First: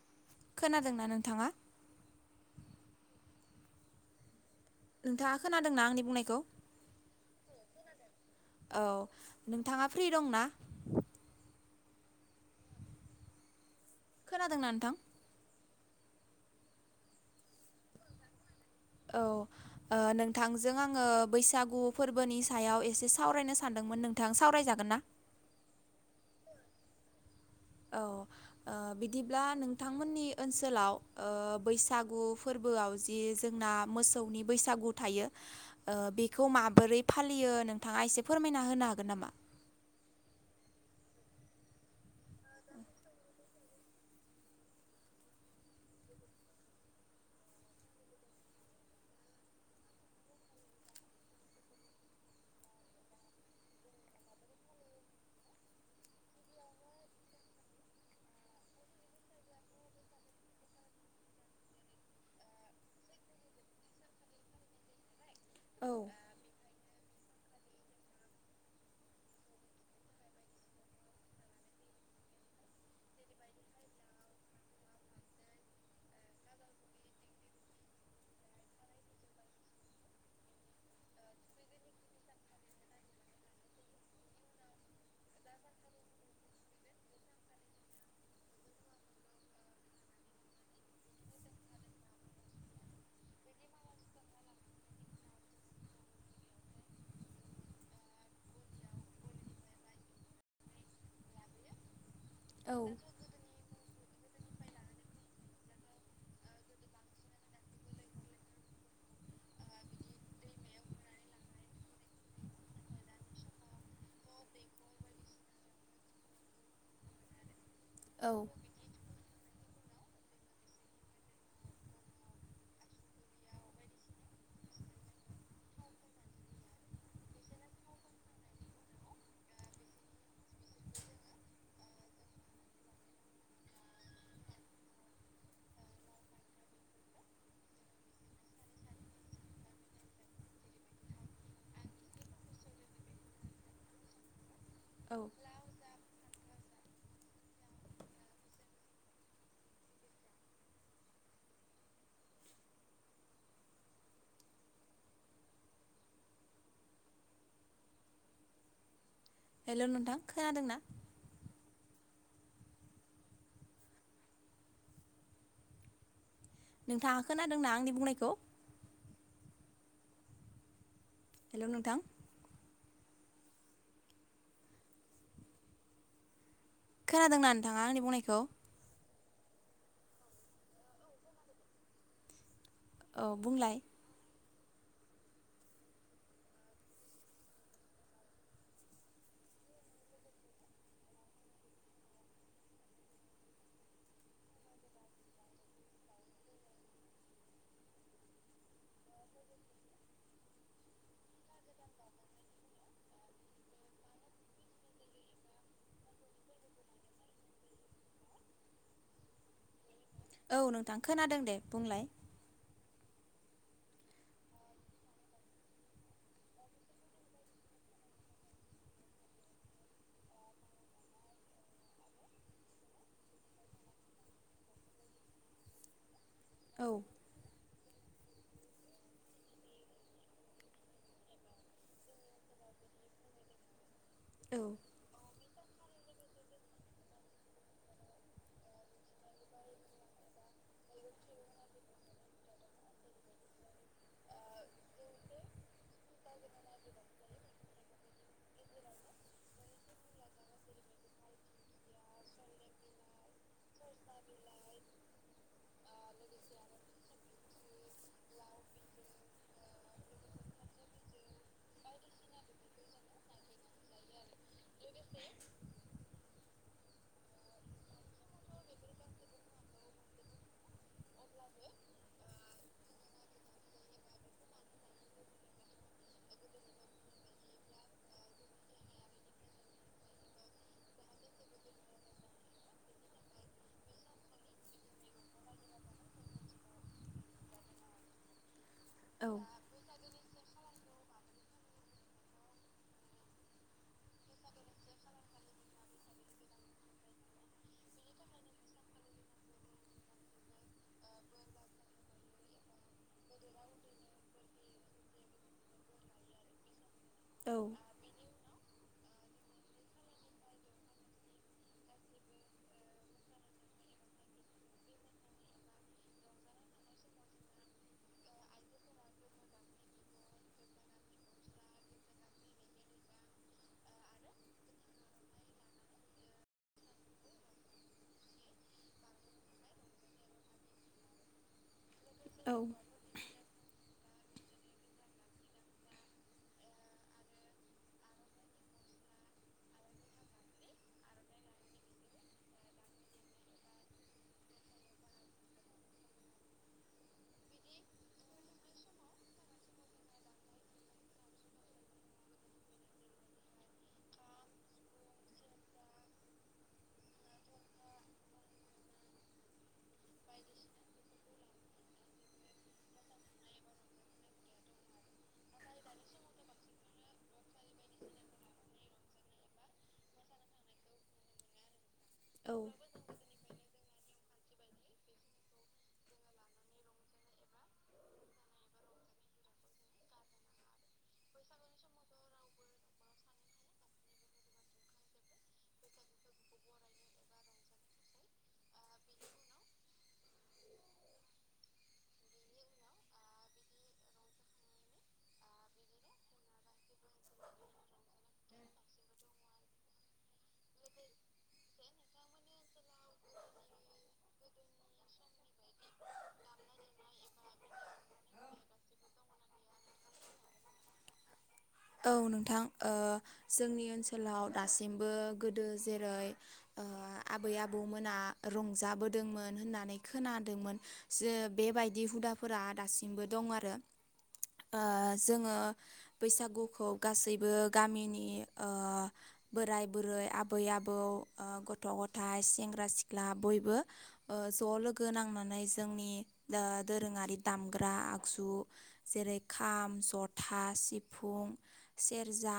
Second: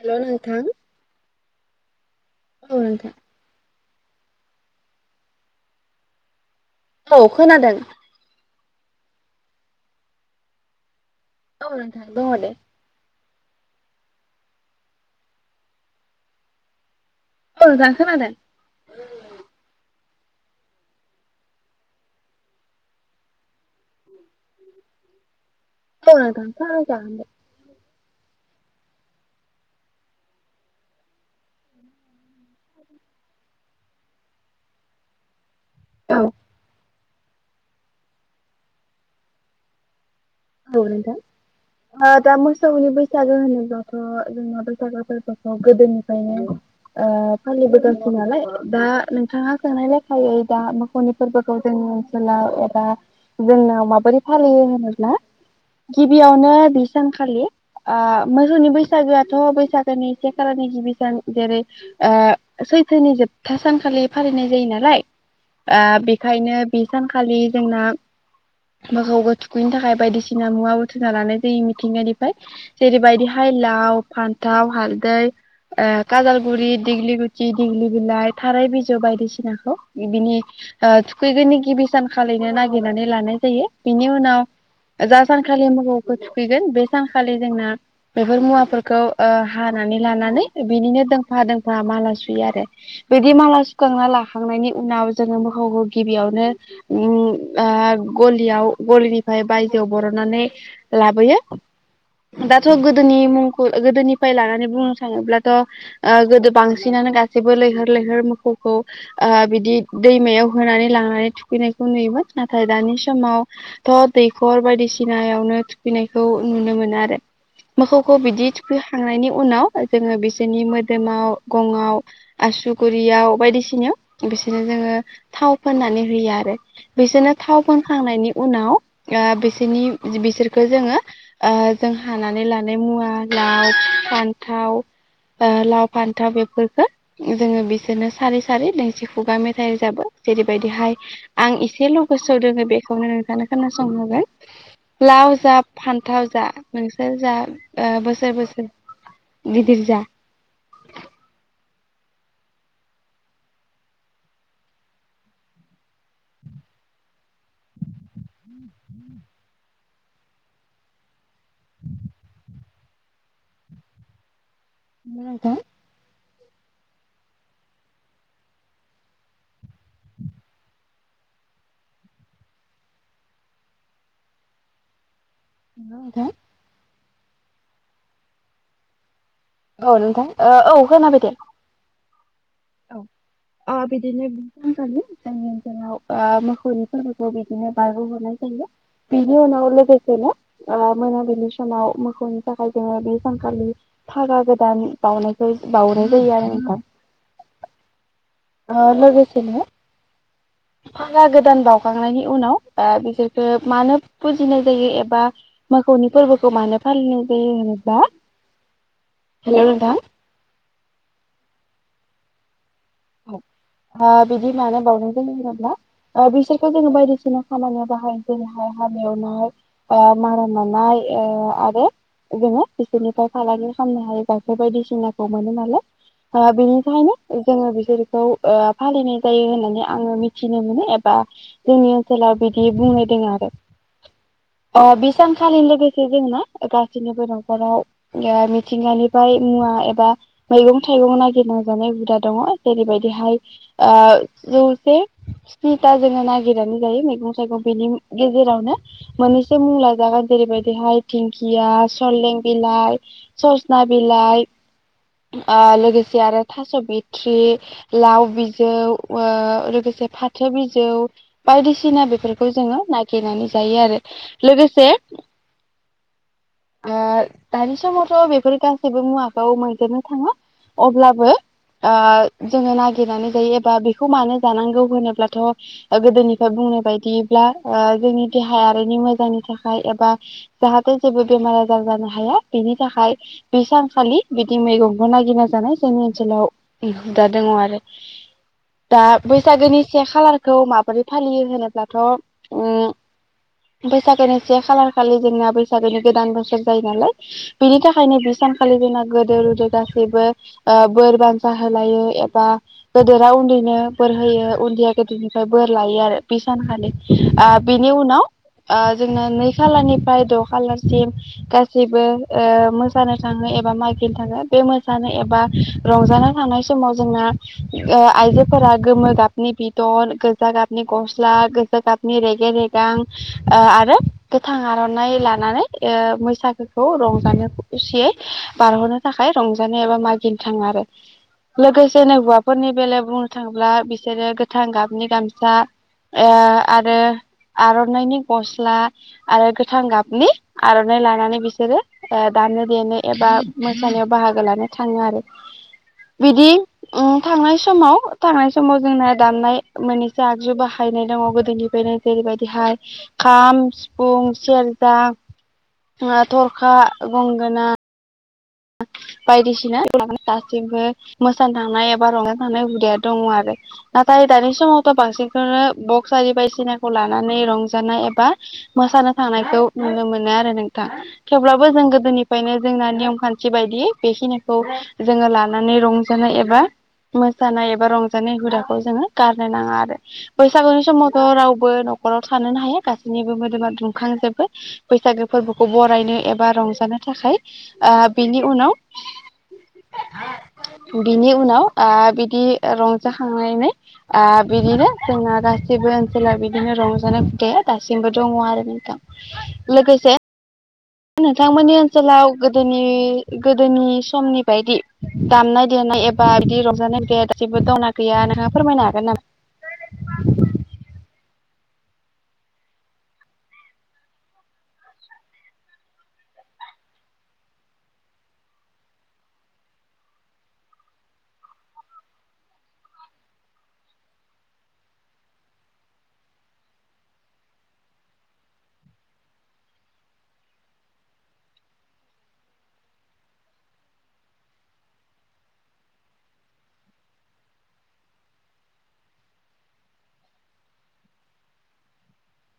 हेल' खोनादोंना नोंथाङा? ओ नोंथां। नोंथाङा खोनादोंना आंनि बुंनायखौ? औ खोनादों। औ नोंथाङा फ्रि दंना औ नोंथां दङो दे खोनादोंना नोंथां औ नोंथां खोनादों औ नोंथांजों आङो बैसागु फोरबोनि सायाव एसे सावरायनो सानदोंमोन नोंथां सावरायजागोन ना [unintelligible] औ नोंथां सावराय जागोन दे औ ओ बिदिब्ला नोंथांमोननि ओनसोलाव ओ बैसागु फोरबो मोसौआव जि जोंना मोसौनि बैसागु थायो। ओ औ बेखौ माबोरै फालियो नोंथाङा एसे फोरमायना होनो हागोन नामा? औ नोंथां। दा मोसौनि बैसागो होनोब्लाथ' जों बैसागो फोरबोखौ गोदोनिफ्रायनो ओ फालिबोगासि नालाय दा नोंथाङा सोंनाय लेखायै दा मोसौनि फोरबोखौ जों ओनसोलाव एबा जोंनाव माबोरै फालियो होनोब्ला। गिबियावनो बि सानखालि। ओ मोसौनि बैसागोआथ' बैसागोनि से खालारनि गिबि सान जेरै ओ सैथोनि जोबथा सानखालि फालिनाय जायो नालाय औ ओ बेखायनो बे सानखालि जोंना मोसौखो थुखैनो थाखाय बायदिसिना सिना मुवा बुथुमना लानाय जायो मिथिंगानिफ्राय जेरैबायदिहाय लाव फान्थाव हालदै काजालगुरि दिग्लि गुटि दिग्लि बिलाइ थाराय बिजौ बायदिसिनाखौ बिनि ओ थुखैगोननि गिबि सान खालिनो नागिरनानै लानाय जायो बिनि उनाव जा सानखालि मोखौखौ थुखैगोन बे सानखालि जोंना बेफोर मुवाफोरखौ ओ हानानै लानानै बिनिनो दोंफा दोंफा माला सुयो आरो बिदि माला सुखांना लाखांनायनि उनाव नाव जों मोखौखौ गिबियावनो उम ओ गालियाव गलिनिफ्राय बाय जोआव बरननानै लाबोयो दाथ' औ गोदोनि मुंखौ गोदोनि फाय लानानै बुंनो थाङोब्लाथ' ओ गोदो बांसिनानो गासैबो लैहोर लैहोर मोसौखौ ओ बिदि दैमायाव होनानै लांनानै थुखैनायखौ नुयोमोन नाथाय दानि समावथ' दै नखर बायदिसिनायावनो थुखैनायखौ नुनो मोनो आरो। मोसौखौ औ बिदि थुखैखांनायनि उनाव जोङो बिसोरनि मोदोमाव गंआव आसुगुरियाव बायदिसिनायाव बिसोरनो जों जोङो थाव फोननानै होयो आरो बिजोंनो थाव फोनखांनायनि उनाव ओ बिसोरनि बिसोरखो जोङो ओ जों हानानै लानाय मुवा लाव फान्थाव ओ लाव फान्थाव बेफोरखो जोङो बिसोरनो सारि सारि दोंसि खुगा मेथाइ रोजाबो। जेरैबायदिहाय आं एसेल' गोसोआव दोङो बेखौनो नोंथानो खोनासंहोबाय औ लाव जा फान्थाव जा नोंसोर जा ओ बोसोर बोसोर गिदिर जा। [inaudible] हेल' नोंथां खोनादोंना? [inaudible] [unintelligible] नोंथाङा खोनादोंना आंनि बुंनायखौ? हेल' नोंथां। [unintelligible] खोनादोंना नोंथाङा आंनि बुंनायखौ? औ नोंथां औ खोनाबायदे। औ बुंलाय। बिदिनो बि ओनसोलाव ओ मोखौनि फोरबोखौ जों बिदिनो बारबो हरनाय जायो। बिनि उनाव लोगोसेनो ओ मोनाबिलि समाव मोसौनि थाखाय जोङो बे सानखालि फागा गोदान बावउनायखौ बावउनाय जायो आरो नोंथा ओ लोगोसेनो फागा गोदान बावउखांनायनि उनाव बिसोरखो मानो फुजिनाय जायो एबा मोखौनि फोरबोखौ मानो फालिनाय जायो होनोब्ला [inaudible] हेल' नोंथां औ नोंथां खोनादों दे बुंलाय। ओ बिदि मानो बावनाय जायो होनोब्ला। बिसोरखौ जोङो बायदिसिना खामानियाव बाहायो जेरैहाय हाल एवनाय ओ मारान दाननाय ओ आरोे जोङो बिसोरनिफ्राय फालांगि खालामनो हायो गाइखेर बायदिसिनाखौ मोनो नालाय औ बिनिखायनो जोङो बि सोरखौ ओ फालिनाय जायो होननानै आङो मिथिनो मोनो एबा जोंनि ओनसोलाव बिदि फोरमायदों आरो औ अ बिसान सालि लोगोसे जोंना गासिनिबो न'खराव मिथिंगानिफ्राय मुवा एबा मैगं थाइगं नागिरना जानाय हुदा दङ जेरैबायदिहाय ओ जौसे स्नि था जोङो नागिरनानै जायो मैगं थाइगं बिनि गेजेरावनो मोननैसो मुं लाजागोन जेरैबादिहाय दिंखिया, सलें बिल, लाइ, सजना बिलाइ, लोगोसे आरो थास' बिथ्रि लाउ बिजौ लोगोसे फाथो बिजौ बायदिसिना बेफोरखौ जों नागिरनानै जायो आरो लोगोसे [inaudible] ओ दानि समावथ' बेफोर गासैबो मुवाखौ मोनजोबनो थाङा अब्लाबो ओ जोङो नागिरनानै जायो एबा बेखौ मानो जानांगौ होनोब्लाथ' गोदोनिफ्राय बुंनाय बायदिब्ला ओ जोंनि देहायारिनि मोजांनि थाखाय एबा जाहाथे जेबो बेमार आजार जानो हाया बिनि थाखाय बे सानखालि बिदि मैगंखौ नागिरना जानाय जोंनि ओनसोलाव दा दङ आरो दा औ बैसागोनि से खालारखौ मा बादि फालियो होनोब्लाथ' ओम बैसागोनि से खालार खालि जोंना बैसागोनि गोदान बोसोर जायो नालाय बिनि थाखायनो बि सानखालि जोंना गोदोर गोदोर गासैबो ओ बोर बानसा होलायो एबा गोदेरा उन्दैनो बोर होयो उन्दैया गोदोरनिफ्राय बोर लायो आरो बि सानखालि आ औ बिनि उनाव ओ जोङो नै खालारनिफ्राय द' खालारसिम गासिबो ओ मोसानो थाङो ए बा मागिनो थाङो बे मोसानो एबा रंजानो थांनाय समाव जोंना ओ आइजोफोरा गोमो गाबनि बिदन गोजा गाबनि गस्ला गोजा गाबनि रेगे रेगां ओ आरो गोथां आर'नाइ लानानै ओ बैसागोखौ रंजानो खुसियै बारह'नो थाखाय रंजानो एबा मागिनो थाङो आरो लोगोसेनोै औ हौवाफोरनि बेलायाव बुंनो थाङोब्ला बिसोरो गोथां गाबनि गामसा ओ आरो आर'नाइनि गस्ला आरो गोथां गाबनि आर'नाइ लानानै बिसोरो ओ दामनो देनो एबा मोसानायाव बाहागो लानो थाङो आरो [inaudible] बिदि उम थांनाय समाव थांनाय समाव जोंना दामनाय मोननैसो आगजु बाहायनाय दं गोदोनिफ्रायनो जेरैबायदिहाय खाम सिफुं सेरजा थरखा, गंगोना बायदिसिना दासिमबो मोसानो थांनाय एबा रंजाखांनाय हुदाया दङ आरो नाथाय दानि समावथ' बांसिनखौनो बक्स आरि बायसिनाखौ लानानै रंजानाय एबा मोसानो थांनायखौ नुनो मोनो आरो नोंथां थेवब्लाबो जों औ गोदोनिफ्रायनो जोंना नेमखा न्थि बेखिनिखौ जोङो लानानै रंजानाय एबा मोसानाय एबा रंजानाय हुदाखौ जोङो गारनो नाङा आरो बैसागुनि समावथ' रावबो न'खराव थानोनो हाया गासैनिबो मोदोमा दुंखांजोबो बैसागो फोरबोखौ बरायनो एबा रंजानो थाखाय ओ बेनि उनाव बिनि उनाव आ बिदि रंजाखांनानै आ बिदिनो जोंना गास सिबो ओनसोलाव बिदिनो रंजानाय हुदाया दासिमबो दङ आरो नोंथां लोगोसे नोंथांमोननि ओनसोलाव गोदोनि गोदोनि समनि बायदि दामनाय देनाय नाय एबा बिदि रंजानाय बे दासिमबो दंना गैया नोंहा फोरमायनो हागोन नामा? औ नोंथां ओ जोंनि ओनसोलाव दासिमबो गोदो जेरै ओ ओ आबै आबौ मोना रंजाबोदोंमोन होननानै खोनादोंमोन जो बेबायदि हुदाफोरा दा दासिमबो दं आरो। ओ जोङो बैसागुखौ गासैबो गामिनि ओ बोराइ बुरै आबै आबौ ओ गथ' गथाय सें सेंग्रा सिख्ला बयबो ओ ज' लोगो नांनानै जोंनि ओ दोरोङारि दामग्रा ग्रा आगजु जेरै खाम, जथा, सिफुं, सेरजा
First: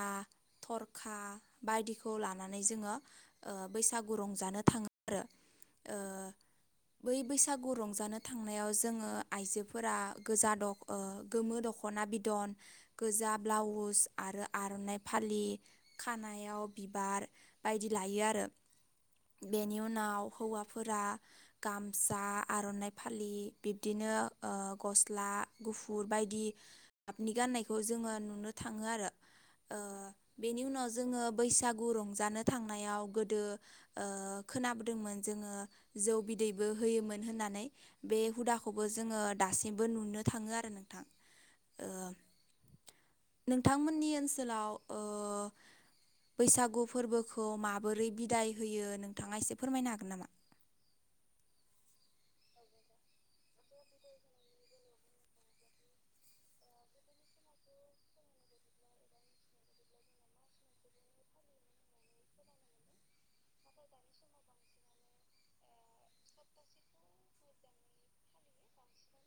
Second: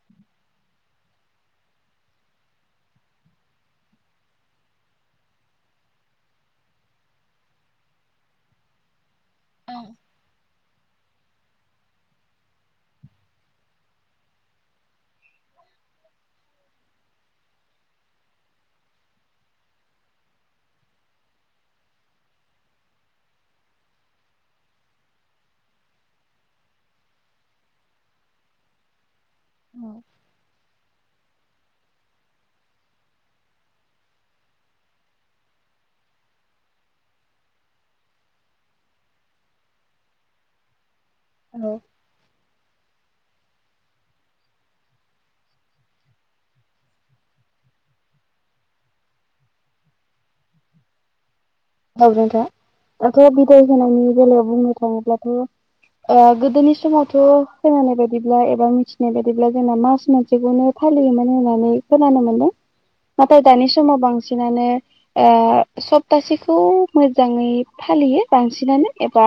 थरखा बायदिखौ लानानै जोङो ओ बैसागु रंजानो थाङो। रो ओ बै बैसागु रंजानो थांनायाव जोङो आइजोफोरा गोजा दख ओ गोमो दख'ना बिदन गोजा ब्लाउस आरो आर'नाइ फालि खानायाव बिबार बायदि लायो आरो। बेनि उनाव हौवाफोरा गामसा आर'नाइ फालि बिब्दिनो ओ गस्ला गुफुर बायदि ‌गाबनि गाननायखौ जोङो नुनो थाङो आरो। ओ बेनि उनाव जोङो बैसागु रंजानो थांनायाव गोदो ओ खोनाबोदोंमोन जोङो जौ बिदैबो होयोमोन होननानै बे हुदाखौबो जोङो दा दासिमबो नुनो थाङो आरो नोंथां। हेल' ओ नोंथांमोननि ओनसोलाव ओ बैसागु फोरबोखौ माबोरै बिदाय होयो नों थाङा एसे फोरमायनो हागोन नामा? औ नोंथां दाथ' बिदाय होनायनि बेलायाव बुंनो थाङोब्लाथ' ओ गोदोनि समावथ' खोनानाय बायदिब्ला एबा मिथिनाय बायदिब्ला जोंना मास मोनसेखौनो फालियोमोन होननानै खोनानो मोनदों। नाथाय दानि समाव बांसिनानो ओ सफ्तासे खौ मोजाङै फालियो बांसिनानो एबा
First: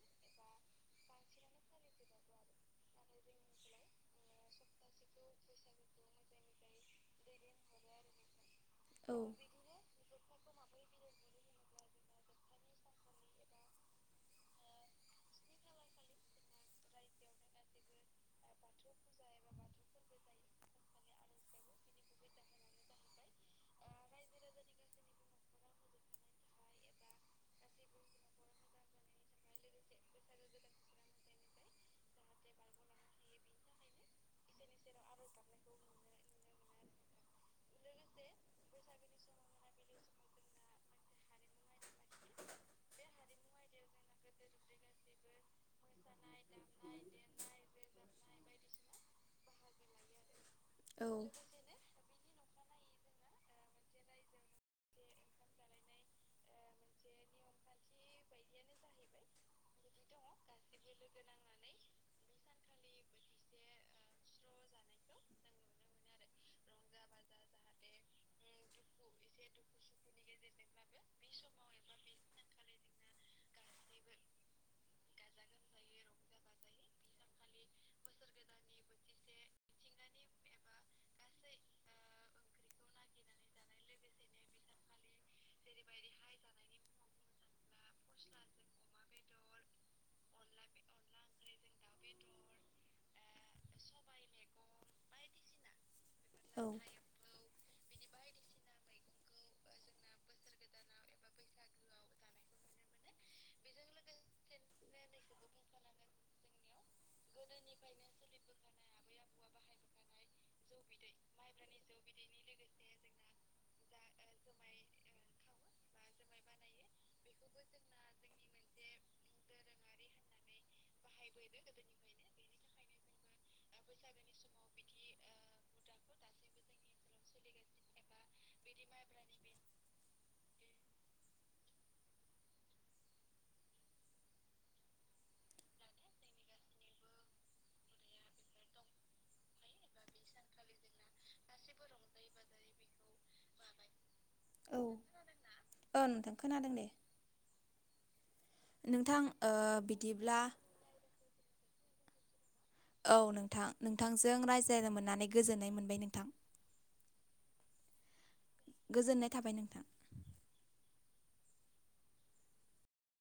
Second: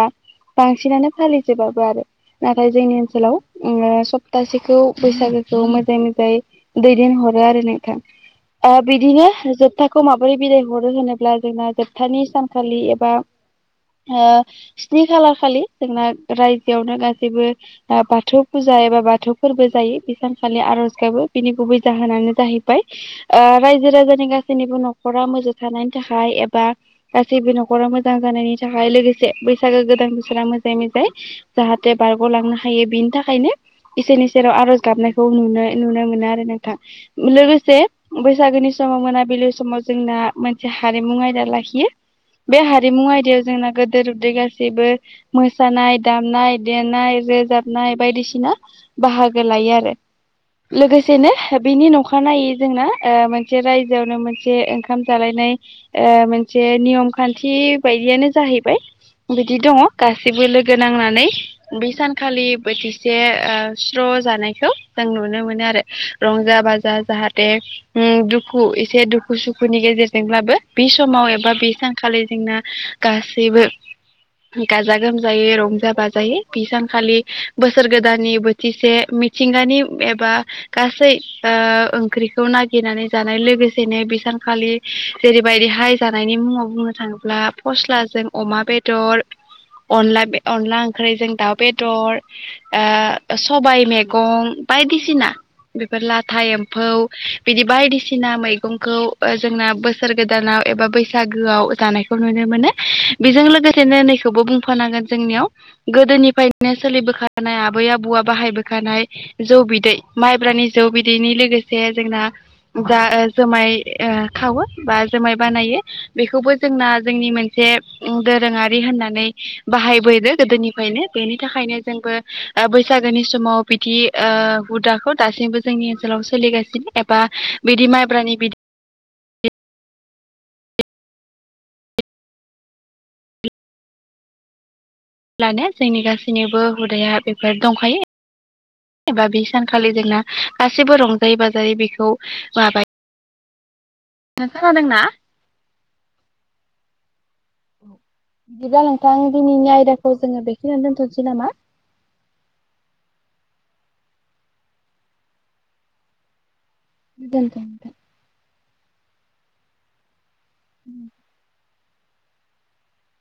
बांसिनानो फालिजोबाबो आरो। नाथाय जोंनि ओनसोलाव ओ सफ्तासेखौ बैसागोखौ मोजाङै मोजाङै दैदेनहर हरो आरो‌ नोंथां आ औ बिदिनो जोबथाखौ माबोरै बिदाइ हरो होनोब्ला जोंना जोब थानि सानखालि एबा ओ स्नि खालारखालि जोंना रायजोआवनो गासैबो ओ बाथौ फुजा जा बा एबा बाथौ फोरबो जायो बे सानखालि आर'ज गाबो बिनि गुबै जाहोनानो जाहैबाय आ राय रायजो राजानि गासैनिबो न'खरा मोजां थानायनि थाखाय एब बा गासैबो न'खरा मोजां जानायनि थाखाय लोगोसे बैसागो गोदान बोसोरा मोजाङै मोजाङै जाहाथे बारग'लांनो हायो बिनि थाखायनो इसोरनि सेराव आरज गाबनायखौ नुनाय नुनो मोनो आरो नोंथां लोगोसे बैसागोनि समाव मोनाबिलि समाव जोंना मोनसे हारिमुं आयदा लाखियो। बे हारिमु आयदायाव जोंना गोदोर उन्दै गासैबो मोसानाय दामनाय देनाय रोजाबनाय बायदिसिना बाहाग ‌लायो आरो लोगोसेनो बिनि अखानायै जोंना‌ मोनसे ओ रायजोआवनो मोनसे ओंखाम जालायनाय ओ मोन से नियम खान्थि बायदियानो जाहैबाय बिदि दङ गाैबो लोगो नांनानै बै सानखालि बोथिसे ओ स्र' जानायखौ जों नुनो मोनो आरो रंजा बाजा जाहाथे दुखु एसे दुखु सुखुनि गेजेरजोंब्लाबो बे समाव एबा बा बे सानखालि जोंना गासैबो गाजा गोमजायै रंजा बाजायै बे सानखालि बोसोर गोदाननि बोथिसे मिथिंगानि एबा गासै ओ ओंख्रिखौ नागिरनानै जानाय लोगोसेनो सानखालि जेरैबायदिहाय जानायनि मुङाव बुंनो थाङोब्ला फस्लाजों अमा बेदर अनला अनला ओंख्रि जों दाउ बेदर ओ सबाय मैगं बायदिसिना बे लाथा एम्फौ बिदि बायदिसिना मैगंखौ जोंना बोसोर गोदानाव एबा बैसागोआव जानायखौ नुनो मोनो बेजों लोगोसेनो नैखौबो बुंफानांगोन जोंनियाव गोदोनिफ्रायनो सोलिबोखानाय आबै आबौआ बाहायबोखानाय जौ बिदै माइब्रानि जौ बिदैनि लोगोसे जोंना दा जुमाय खावो बा जुमाय बानायो बेखौबो जोंना जोंनि मोनसे दोरोङारि होननानै बाहायबोदों गोदो निफ्रायनो बेनि थाखायनो जों बैसागोनि समाव बिदि ओ हुदाखौ दासिमबो जोंनि ओनसोलाव सोलिगासिनो एबा बिदि माइब्रानि बिदै अब्लानो जोंनि गासैनिबो हुदाया बेफोर दंखायो। एबा बे सानखालि जोंना गासिबो रंजायै बाजायै बेखौ माबा औ औ नोंथां खोनादों दे बिदिब्ला नोंथां ओ दिनैनि आयदाखौ बिदिब्ला जोङो बेखिनिनो दोनथ'नोसै। नामा? औ नोंथां नोंथांजों रायज्लायनो मोननानै गोजोननाय मोनबाय नोंथां। [inaudible] गोजोननाय थाबाय नोंथां।